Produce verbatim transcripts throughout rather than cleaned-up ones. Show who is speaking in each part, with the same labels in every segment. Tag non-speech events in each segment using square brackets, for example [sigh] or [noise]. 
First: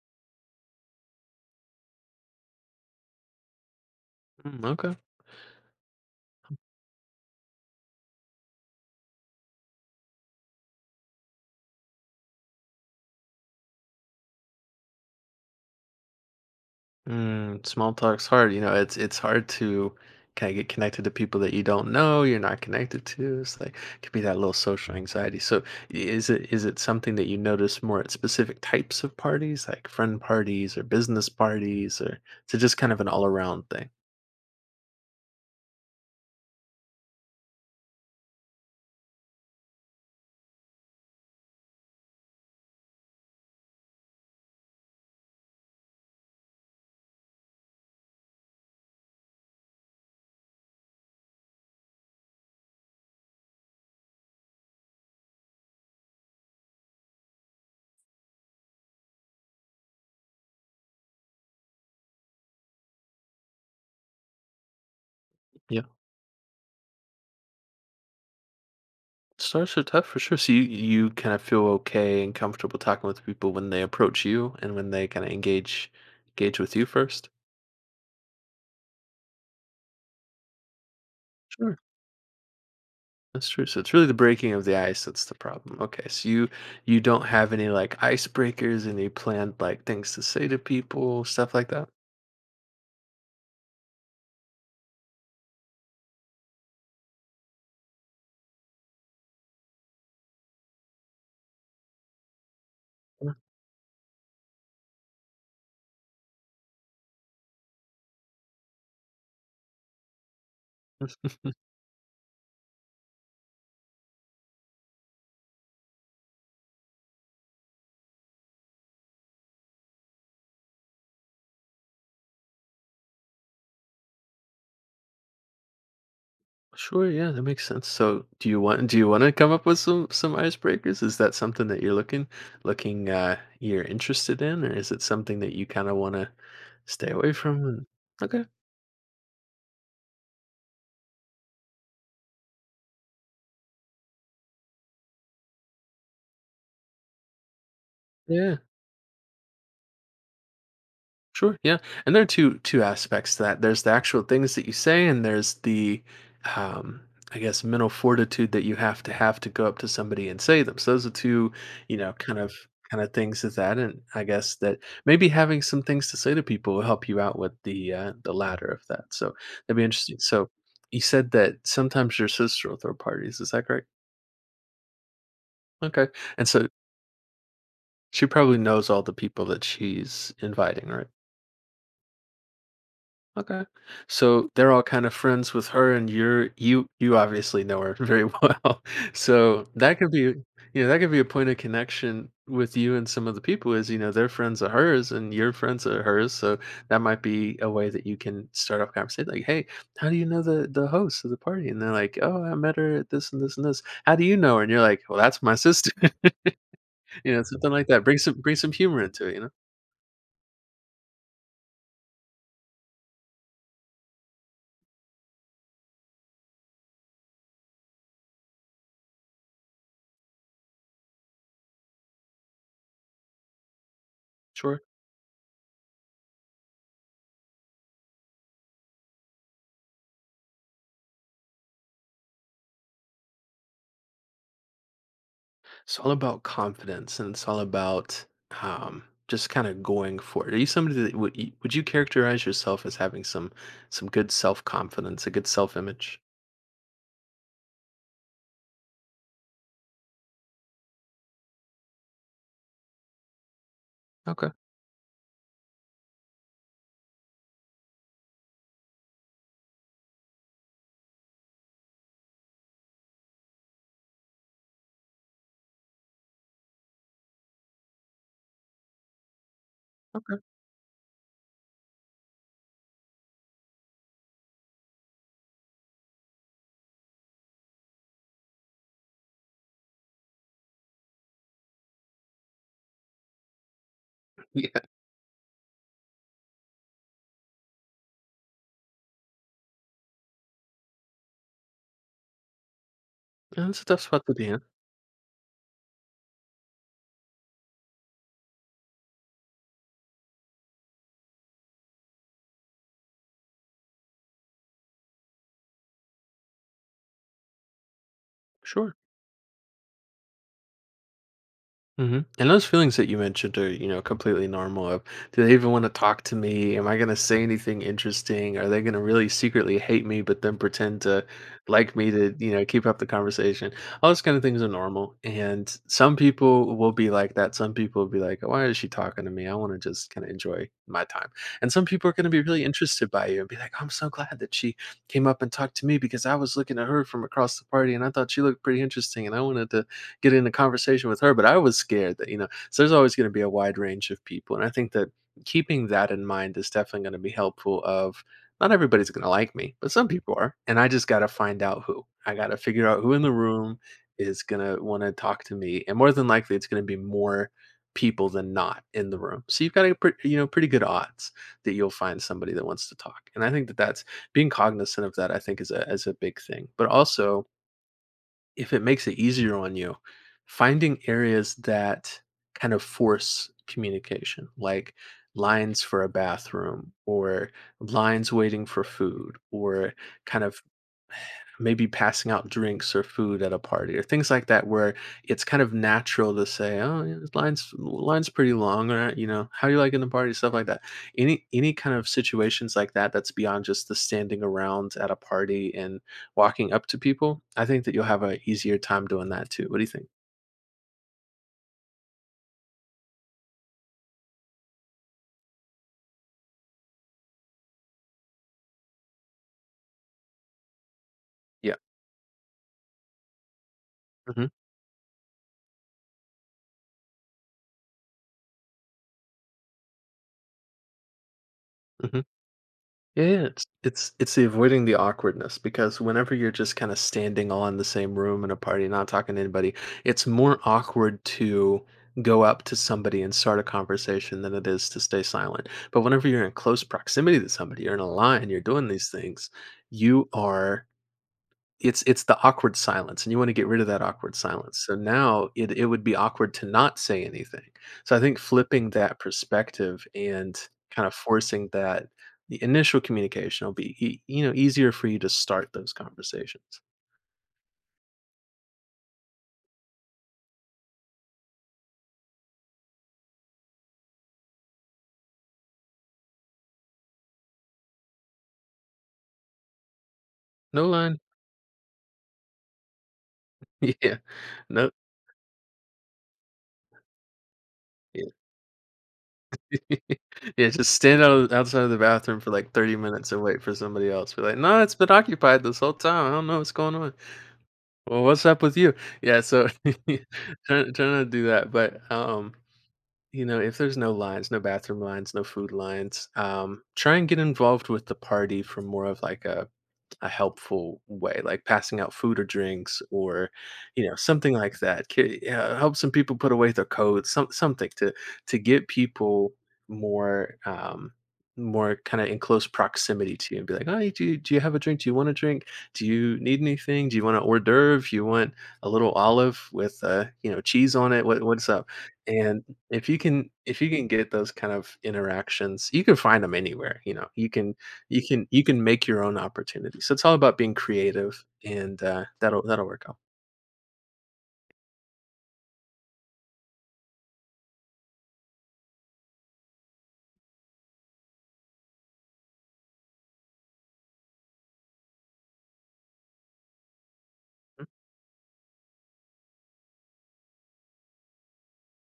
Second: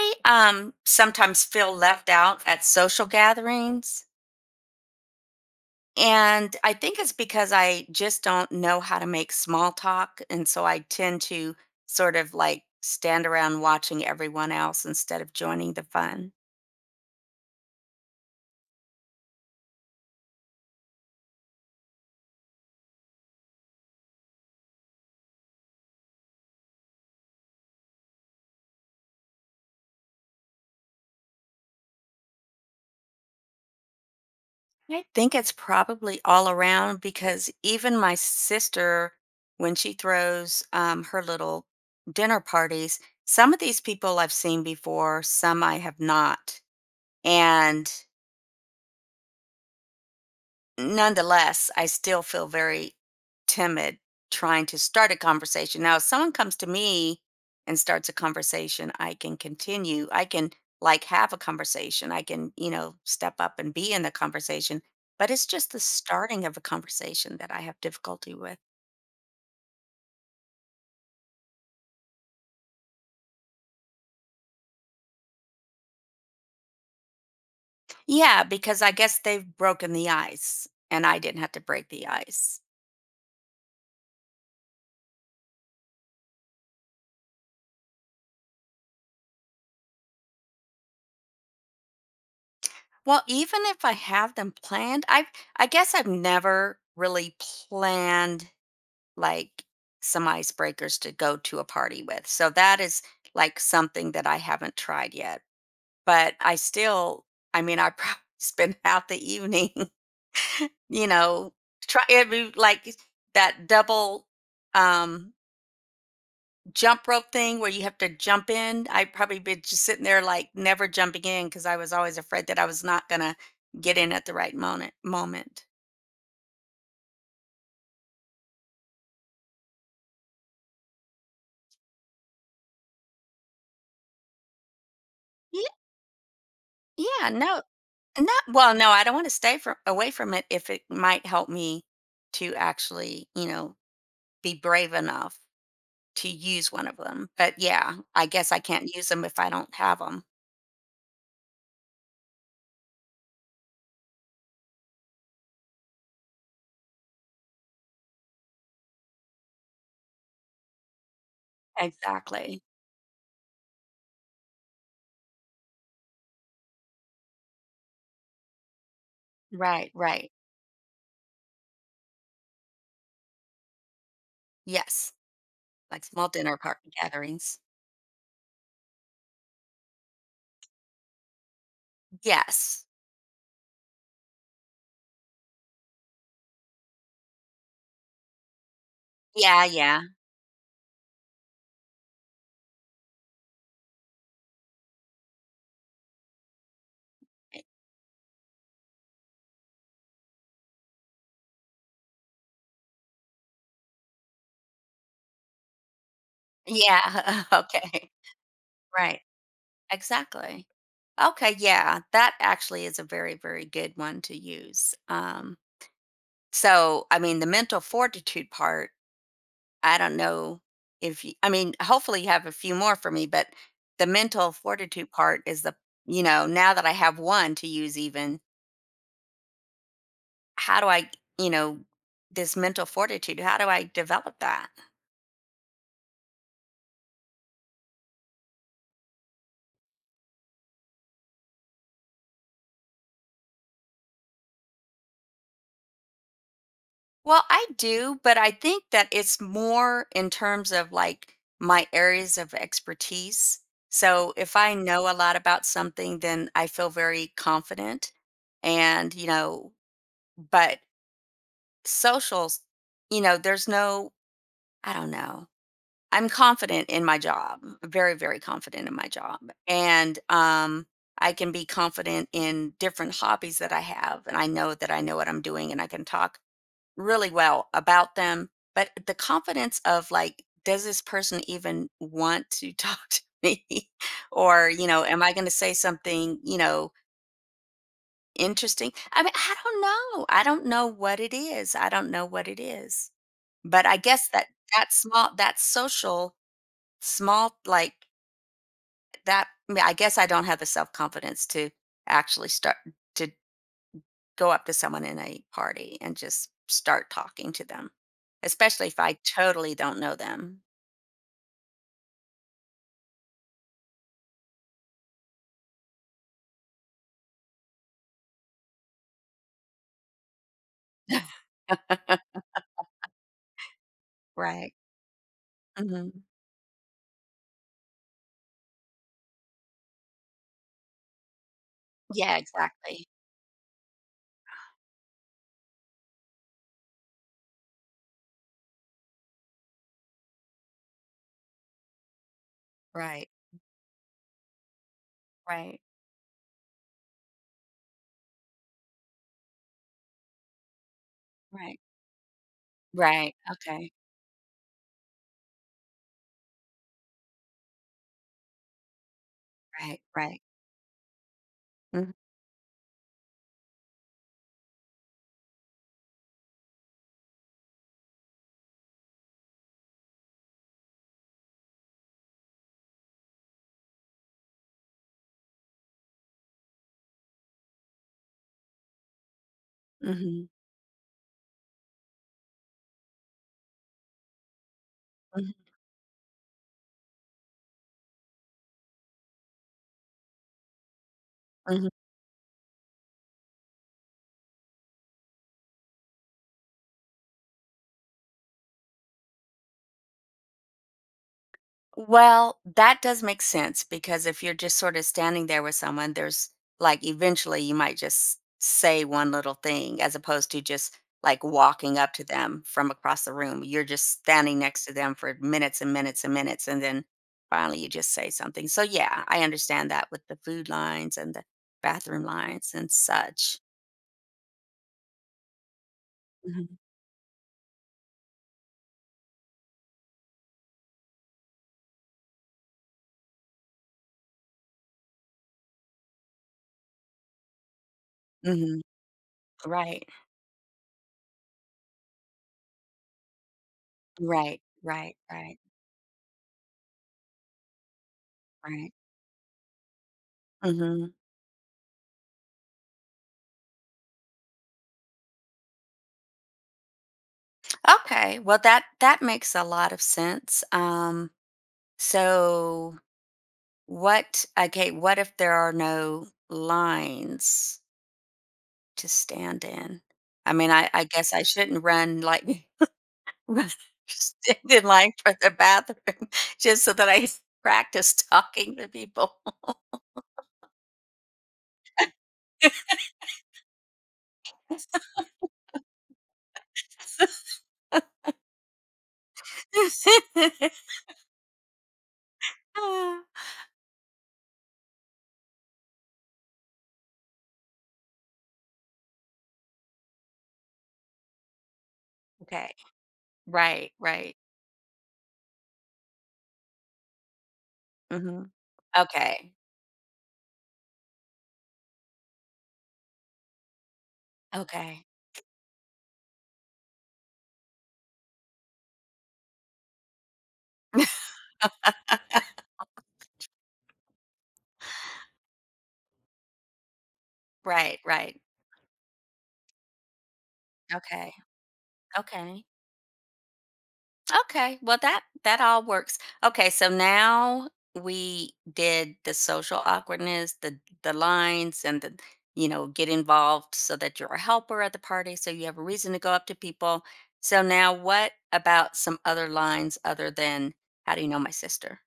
Speaker 1: I um, sometimes feel left out at social gatherings.
Speaker 2: Mm, okay.
Speaker 1: And I think it's because I just don't know how to make small talk. And so I tend to sort of like stand around watching everyone else instead of joining the fun.
Speaker 2: Mm, small talk's hard. You know, it's it's hard to kind of get connected to people that you don't know, you're not connected to. It's like could be that little social anxiety. So i- is it is it something that you notice more at specific types of parties, like friend parties or business parties, or is it just kind of an all around thing?
Speaker 1: I think it's probably all around because even my sister, when she throws um, her little dinner parties, some of these people I've seen before, some I have not. And nonetheless, I still feel very timid trying to start a conversation. Now, if someone comes to me and starts a conversation, I can continue. I can like have a conversation. I can, you know, step up and be in the conversation. But it's just the
Speaker 2: Yeah,
Speaker 1: starting of a conversation that I have difficulty with.
Speaker 2: starts are tough for sure. So you you kind of feel okay and comfortable talking with people when they approach you and when they kind of engage engage with you first.
Speaker 1: Yeah, because I guess they've broken the ice and I didn't have to
Speaker 2: Sure.
Speaker 1: break the ice.
Speaker 2: That's true. So it's really the breaking of the ice that's the problem. Okay, so you you don't have any like icebreakers, any planned like things to say to people, stuff like that.
Speaker 1: Well, even if I have them planned, I I guess I've never really planned like some icebreakers to go to a party with. So that is
Speaker 2: Yeah.
Speaker 1: like something that I haven't tried yet. But I still, I mean, I probably [laughs] spend half the evening, [laughs] you know, try it'd be like that double um jump rope thing where you have to jump in. I probably been just sitting there like never jumping in because I was always afraid that I was not gonna get in at the right moment moment.
Speaker 2: Sure, yeah, that makes sense. So do you want do you want to come up with some some icebreakers? Is that something that you're looking looking uh you're interested in, or is it something that you
Speaker 1: Ye-
Speaker 2: kind of want to stay
Speaker 1: Yeah,
Speaker 2: away
Speaker 1: no.
Speaker 2: from? And,
Speaker 1: Not
Speaker 2: okay,
Speaker 1: Well, no, I don't want to stay from away from it if it might help me to actually, you know, be brave enough to use one of them. But yeah, I guess
Speaker 2: yeah.
Speaker 1: I can't use them if I don't have them.
Speaker 2: Sure. Yeah. And there are two two aspects to that. There's the actual things that you say, and there's the, um, I guess, mental fortitude that you have to have to go up to somebody and say them. So those are two, you know, kind of
Speaker 1: Exactly.
Speaker 2: kind of things of that. And I guess that maybe having some things to say to people will help you out with the uh, the latter of that. So that'd be
Speaker 1: Right,
Speaker 2: interesting.
Speaker 1: right.
Speaker 2: So you said that sometimes your sister will throw parties. Is that correct?
Speaker 1: Yes. Like
Speaker 2: Okay.
Speaker 1: small
Speaker 2: And
Speaker 1: dinner
Speaker 2: so
Speaker 1: party gatherings.
Speaker 2: she probably knows all the people that she's inviting, right?
Speaker 1: Yes.
Speaker 2: Okay. So they're all kind of friends with her and you're you you obviously know her very [laughs] well.
Speaker 1: Yeah,
Speaker 2: So that
Speaker 1: yeah.
Speaker 2: could be you know, that could be a point of connection with you and some of the people is, you know, they're friends of hers and you're friends of hers. So that might be
Speaker 1: Eh,
Speaker 2: a way that you can start off conversation like, hey, how do you know the the host of the party? And they're like, oh, I met her at this and this and this. How do you know her? And you're like, well, that's my sister. [laughs] You know,
Speaker 1: Yeah. [laughs]
Speaker 2: something like that.
Speaker 1: Okay.
Speaker 2: Bring some bring some humor
Speaker 1: Right.
Speaker 2: into it, you know?
Speaker 1: Exactly. Okay, yeah. That actually is a very, very good one to use. Um so, I mean, the mental fortitude part I don't know if you, I mean, hopefully you have a few more for me, but the mental
Speaker 2: Sure.
Speaker 1: fortitude part is the, you know, now that I have one to use even, how do I, you know, this mental fortitude, how do I develop that?
Speaker 2: It's all about confidence and it's all about um, just kind of going for it. Are you somebody that would you, would you characterize yourself as having some some good self confidence, a good self image?
Speaker 1: Well, I do, but I think that it's more in terms of like my areas of expertise. So
Speaker 2: Okay,
Speaker 1: if I know a lot about something, then I feel very confident and, you know, but social you know, there's no I don't know. I'm confident in my job, very, very confident in my job. And
Speaker 2: okay,
Speaker 1: um, I can be confident in different hobbies that I have. And I know that I know what I'm doing and I can talk really well about them. But the confidence of like, does this person even want to [laughs] talk to me? [laughs]
Speaker 2: [laughs]
Speaker 1: or,
Speaker 2: yeah.
Speaker 1: you know, am I going to say something, you know, interesting? I mean, I don't know. I don't know what it is. I don't know what it is.
Speaker 2: Yeah, that's a
Speaker 1: But I
Speaker 2: tough spot
Speaker 1: guess
Speaker 2: to be
Speaker 1: that
Speaker 2: in.
Speaker 1: that small, that social small like that I mean, I guess I don't have the self-confidence to actually start to go up to someone in a party and just start talking to them, especially
Speaker 2: Sure.
Speaker 1: if I totally don't know them.
Speaker 2: Hmm. And those feelings that you mentioned are, you know, completely normal. Of, do they even want to talk to me? Am I going to say anything interesting? Are they going to really secretly hate me, but then pretend to like me to, you know, keep up the conversation? All those kind of things are
Speaker 1: Right.
Speaker 2: normal. And
Speaker 1: Hmm.
Speaker 2: some people will be like that. Some people will be like, why is she talking to me? I want to just kind of enjoy my time. And some people are going to
Speaker 1: Yeah,
Speaker 2: be really
Speaker 1: exactly.
Speaker 2: interested by you and be like, I'm so glad that she came up and talked to me because I was looking at her from across the party and I thought she looked pretty interesting and I wanted to get in a conversation with her, but I was scared that, you know, so there's always going
Speaker 1: Right.
Speaker 2: to be a wide range of people. And I think that
Speaker 1: Right.
Speaker 2: keeping that in mind is definitely going to be helpful of not everybody's going to like me, but some people are. And I just got to find
Speaker 1: Right.
Speaker 2: out who. I got to figure out who in the
Speaker 1: Right.
Speaker 2: room
Speaker 1: Okay.
Speaker 2: is going to want to talk to me. And more than likely, it's going to be more people than not in the room. So you've got a
Speaker 1: Right.
Speaker 2: pre- you
Speaker 1: Right.
Speaker 2: know pretty good odds that you'll find somebody that wants to talk. And I think that that's being cognizant of that I think is a is a big thing. But also if it makes it easier on you, finding areas that kind of force communication, like lines for a bathroom or lines waiting for food or kind
Speaker 1: Mm-hmm.
Speaker 2: of maybe passing out drinks or food at a party or things like that where it's
Speaker 1: Hmm.
Speaker 2: kind of natural to say oh yeah, this line's line's pretty long or you know how you liking the party stuff like that any any kind of situations like that that's beyond just the standing around at a party and walking up to people I think that you'll have a easier time doing that too. What do you think?
Speaker 1: Well, that does make sense because if you're just sort of standing there with someone, there's like eventually you might just say one little thing as opposed to just like
Speaker 2: Yeah.
Speaker 1: walking up to them from across the room. You're just
Speaker 2: Hmm.
Speaker 1: standing next to them for minutes and minutes and minutes. And then finally you just say something. So, yeah, I understand that with the food lines and the
Speaker 2: Hmm.
Speaker 1: bathroom lines and
Speaker 2: Yeah, yeah,
Speaker 1: such.
Speaker 2: it's it's it's the avoiding the awkwardness because whenever you're just
Speaker 1: Mhm.
Speaker 2: kind of standing all in the same room in a party, not talking to anybody, it's more awkward to go up to somebody and start a conversation than it is to stay silent. But whenever you're in close proximity to somebody, you're in a line, you're
Speaker 1: Hmm.
Speaker 2: doing these things,
Speaker 1: Right,
Speaker 2: you are it's it's the awkward silence, and you wanna get rid of that awkward
Speaker 1: right,
Speaker 2: silence. So
Speaker 1: right,
Speaker 2: now
Speaker 1: right,
Speaker 2: it it would be awkward to not say anything. So I think flipping
Speaker 1: right.
Speaker 2: that perspective and kind
Speaker 1: Hmm.
Speaker 2: of forcing that the initial communication will be e you know, easier for you to start those conversations.
Speaker 1: Okay, well, that that makes a lot of sense. Um, so what? Okay, what if there are no lines to stand in? I mean,
Speaker 2: "No
Speaker 1: I, I
Speaker 2: line."
Speaker 1: guess I shouldn't run like [laughs] run-
Speaker 2: [laughs] Yeah.
Speaker 1: stand in
Speaker 2: No.
Speaker 1: line for the bathroom [laughs] just so that I practice
Speaker 2: Yeah.
Speaker 1: talking to people.
Speaker 2: [laughs] Yeah, just stand out outside of the bathroom for, like, thirty minutes and wait for somebody else. Be like, "No, it's been occupied this whole time. I don't know what's going on. Well, what's up with you?" Yeah, so [laughs] trying trying
Speaker 1: [laughs]
Speaker 2: to do that, but, um you know, if there's no lines, no bathroom lines, no food lines, um, try and get involved with the party from more of like a a helpful way, like passing out food or
Speaker 1: Okay,
Speaker 2: drinks or,
Speaker 1: right,
Speaker 2: you know,
Speaker 1: right.
Speaker 2: something like that. Ki- uh, Help some people put away their coats, some, something to
Speaker 1: Hmm.
Speaker 2: to get people
Speaker 1: Okay,
Speaker 2: more um, more kind of in close proximity to you and be like, oh, do you, do you have a drink?
Speaker 1: okay.
Speaker 2: Do you want a drink? Do you need anything? Do you want an hors d'oeuvre? You want a little olive with uh, you know cheese on it? What, what's up?
Speaker 1: [laughs]
Speaker 2: And if you can if you can get those kind of interactions, you can find them anywhere. You know, you can
Speaker 1: Right,
Speaker 2: you
Speaker 1: right.
Speaker 2: can you can make your own opportunities. So it's all about being
Speaker 1: Okay,
Speaker 2: creative, and uh, that'll
Speaker 1: okay.
Speaker 2: that'll work out.
Speaker 1: Okay. Well, that that all works. Okay, so now we did the social awkwardness, the the lines, and the you know get involved so that you're a helper at the party, so you have a reason to go up to people. So now, what about some other lines other than "How do you know my sister?"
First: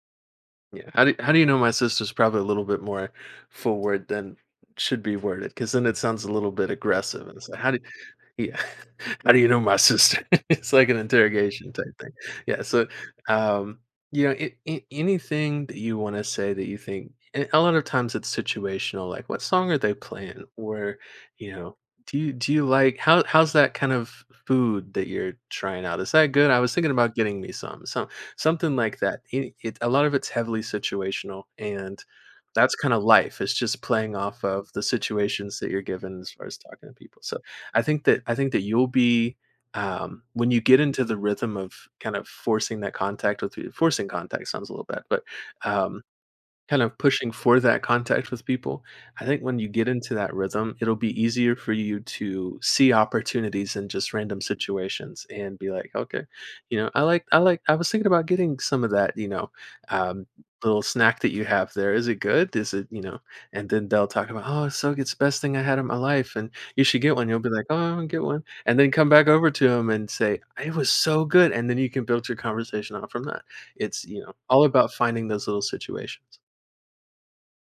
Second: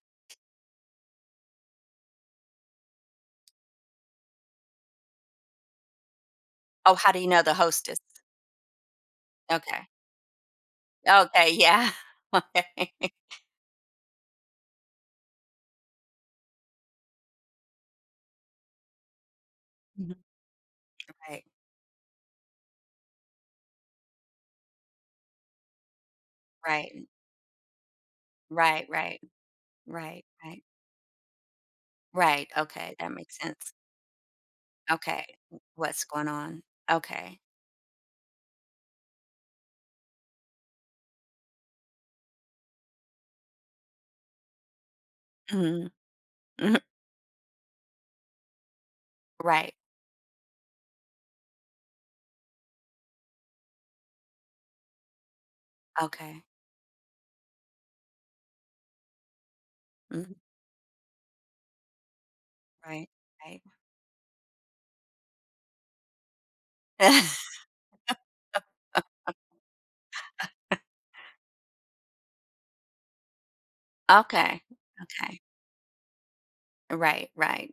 Speaker 2: Yeah. How do how do you know my sister's probably a little bit more forward than should be worded? Because then it sounds a little bit
Speaker 1: Oh, how do you
Speaker 2: aggressive. And
Speaker 1: know
Speaker 2: it's
Speaker 1: the
Speaker 2: like, how do
Speaker 1: hostess?
Speaker 2: Yeah. [laughs] How do you know my
Speaker 1: Okay.
Speaker 2: sister? [laughs] It's like an
Speaker 1: Okay.
Speaker 2: interrogation type
Speaker 1: Yeah.
Speaker 2: thing.
Speaker 1: [laughs]
Speaker 2: Yeah, so,
Speaker 1: Okay.
Speaker 2: um, you know, a a anything that you wanna say that you think and a lot of times it's situational, like, "What song are they
Speaker 1: [laughs]
Speaker 2: playing?" Or, you know, "Do you do you like how how's that kind of food that you're trying out? Is that good? I was thinking
Speaker 1: Right.
Speaker 2: about getting me some." Some something
Speaker 1: Right.
Speaker 2: like
Speaker 1: Right.
Speaker 2: that. It it
Speaker 1: Right.
Speaker 2: a lot of
Speaker 1: Right.
Speaker 2: it's heavily
Speaker 1: Right.
Speaker 2: situational, and
Speaker 1: Right.
Speaker 2: that's
Speaker 1: Okay.
Speaker 2: kinda
Speaker 1: That makes
Speaker 2: life. It's
Speaker 1: sense.
Speaker 2: just playing off of the
Speaker 1: Okay,
Speaker 2: situations
Speaker 1: w
Speaker 2: that you're
Speaker 1: what's
Speaker 2: given
Speaker 1: going
Speaker 2: as far as
Speaker 1: on?
Speaker 2: talking to people, so
Speaker 1: Okay.
Speaker 2: I think that I think that you'll be um, when you get into the rhythm of kind of forcing that contact with forcing contact sounds a little bad, but
Speaker 1: Mhm,
Speaker 2: um,
Speaker 1: mhm,
Speaker 2: kind of pushing for that contact with people. I think when you
Speaker 1: right,
Speaker 2: get into that rhythm, it'll be easier for you to see opportunities in just random situations and be like, okay,
Speaker 1: okay,
Speaker 2: you know, I like, I like, I was thinking about getting some of that, you know, um,
Speaker 1: mhm,
Speaker 2: little snack that you have there. Is it good? Is it, you
Speaker 1: right,
Speaker 2: know,
Speaker 1: right.
Speaker 2: and then they'll talk about, oh, it's so it's the best thing I had in my life. And you should get one. You'll be like,
Speaker 1: [laughs]
Speaker 2: oh, I'll get one. And then come back over to them and say, it was so good. And then you can build your conversation out from that. It's, you know,
Speaker 1: Okay,
Speaker 2: all about finding
Speaker 1: okay,
Speaker 2: those little situations.
Speaker 1: right, right.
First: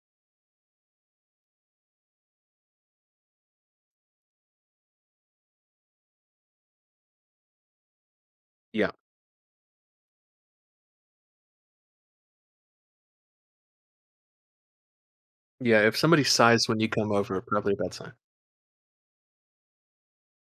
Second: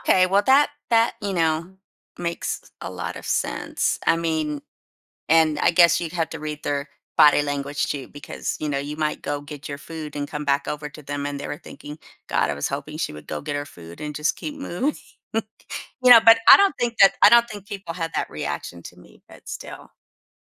Speaker 1: Okay, well, that that, you know, makes a lot of sense. I mean and I guess you'd have to read their body language too because, you know,
Speaker 2: Yeah.
Speaker 1: you might go get your food and come back over to them, and they were thinking, "God, I was hoping she would go get her food and just keep moving." [laughs]
Speaker 2: Yeah, if
Speaker 1: You know,
Speaker 2: somebody
Speaker 1: but I
Speaker 2: sighs
Speaker 1: don't
Speaker 2: when you
Speaker 1: think
Speaker 2: come
Speaker 1: that I
Speaker 2: over,
Speaker 1: don't think
Speaker 2: probably a bad
Speaker 1: people had
Speaker 2: sign.
Speaker 1: that reaction to me, but still.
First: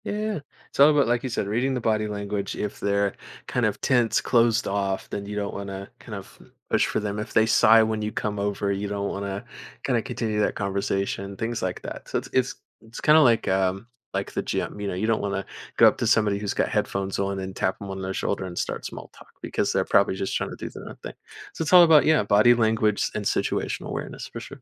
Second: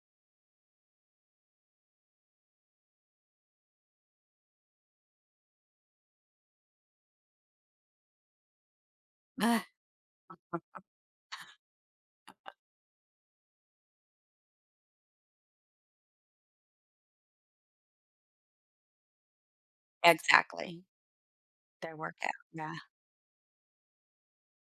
Speaker 2: Yeah, yeah. It's all about, like you said, reading the body language. If they're kind of tense, closed off, then you don't wanna kind of push for them. If they sigh when you come over, you don't wanna
Speaker 1: Ugh,
Speaker 2: kinda continue that
Speaker 1: uh,
Speaker 2: conversation, things like that. So it's it's it's kinda like, um, like the gym, you know, you don't wanna go up to somebody who's got headphones on and tap them on their shoulder and start small talk because they're probably just trying to do
Speaker 1: exactly.
Speaker 2: their own thing. So it's all
Speaker 1: Their
Speaker 2: about, yeah,
Speaker 1: workout,
Speaker 2: body
Speaker 1: yeah.
Speaker 2: language and situational awareness for sure.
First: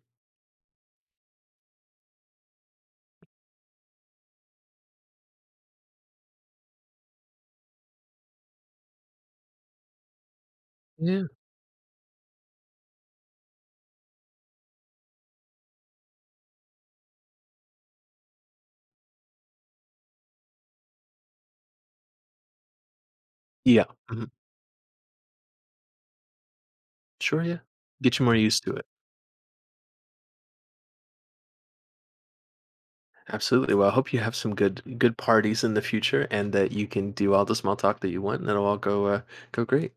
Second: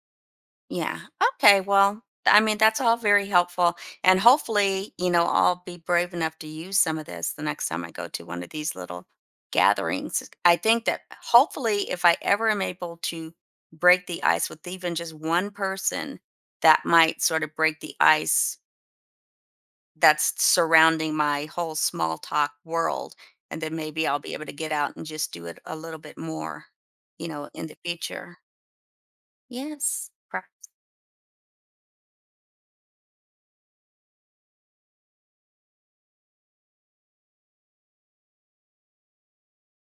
Speaker 1: Yeah, okay, well, I mean, that's all very helpful, and hopefully, you know, I'll be brave enough to use some of this the next time I go to one of these little gatherings. I think that
Speaker 2: Yeah.
Speaker 1: hopefully, if I ever am able to break the ice with even just one person, that might sort of break the ice that's surrounding my whole small talk world, and then
Speaker 2: Yeah.
Speaker 1: maybe I'll
Speaker 2: Mhm.
Speaker 1: be able to get out and just do it a little bit more, you
Speaker 2: Sure,
Speaker 1: know,
Speaker 2: yeah.
Speaker 1: in the
Speaker 2: Get you more
Speaker 1: future.
Speaker 2: used to it.
Speaker 1: Yes. Perhaps.
Speaker 2: Absolutely. Well, I hope you have some good good parties in the future and that you can do all the small talk that you want and it'll all go uh, go great.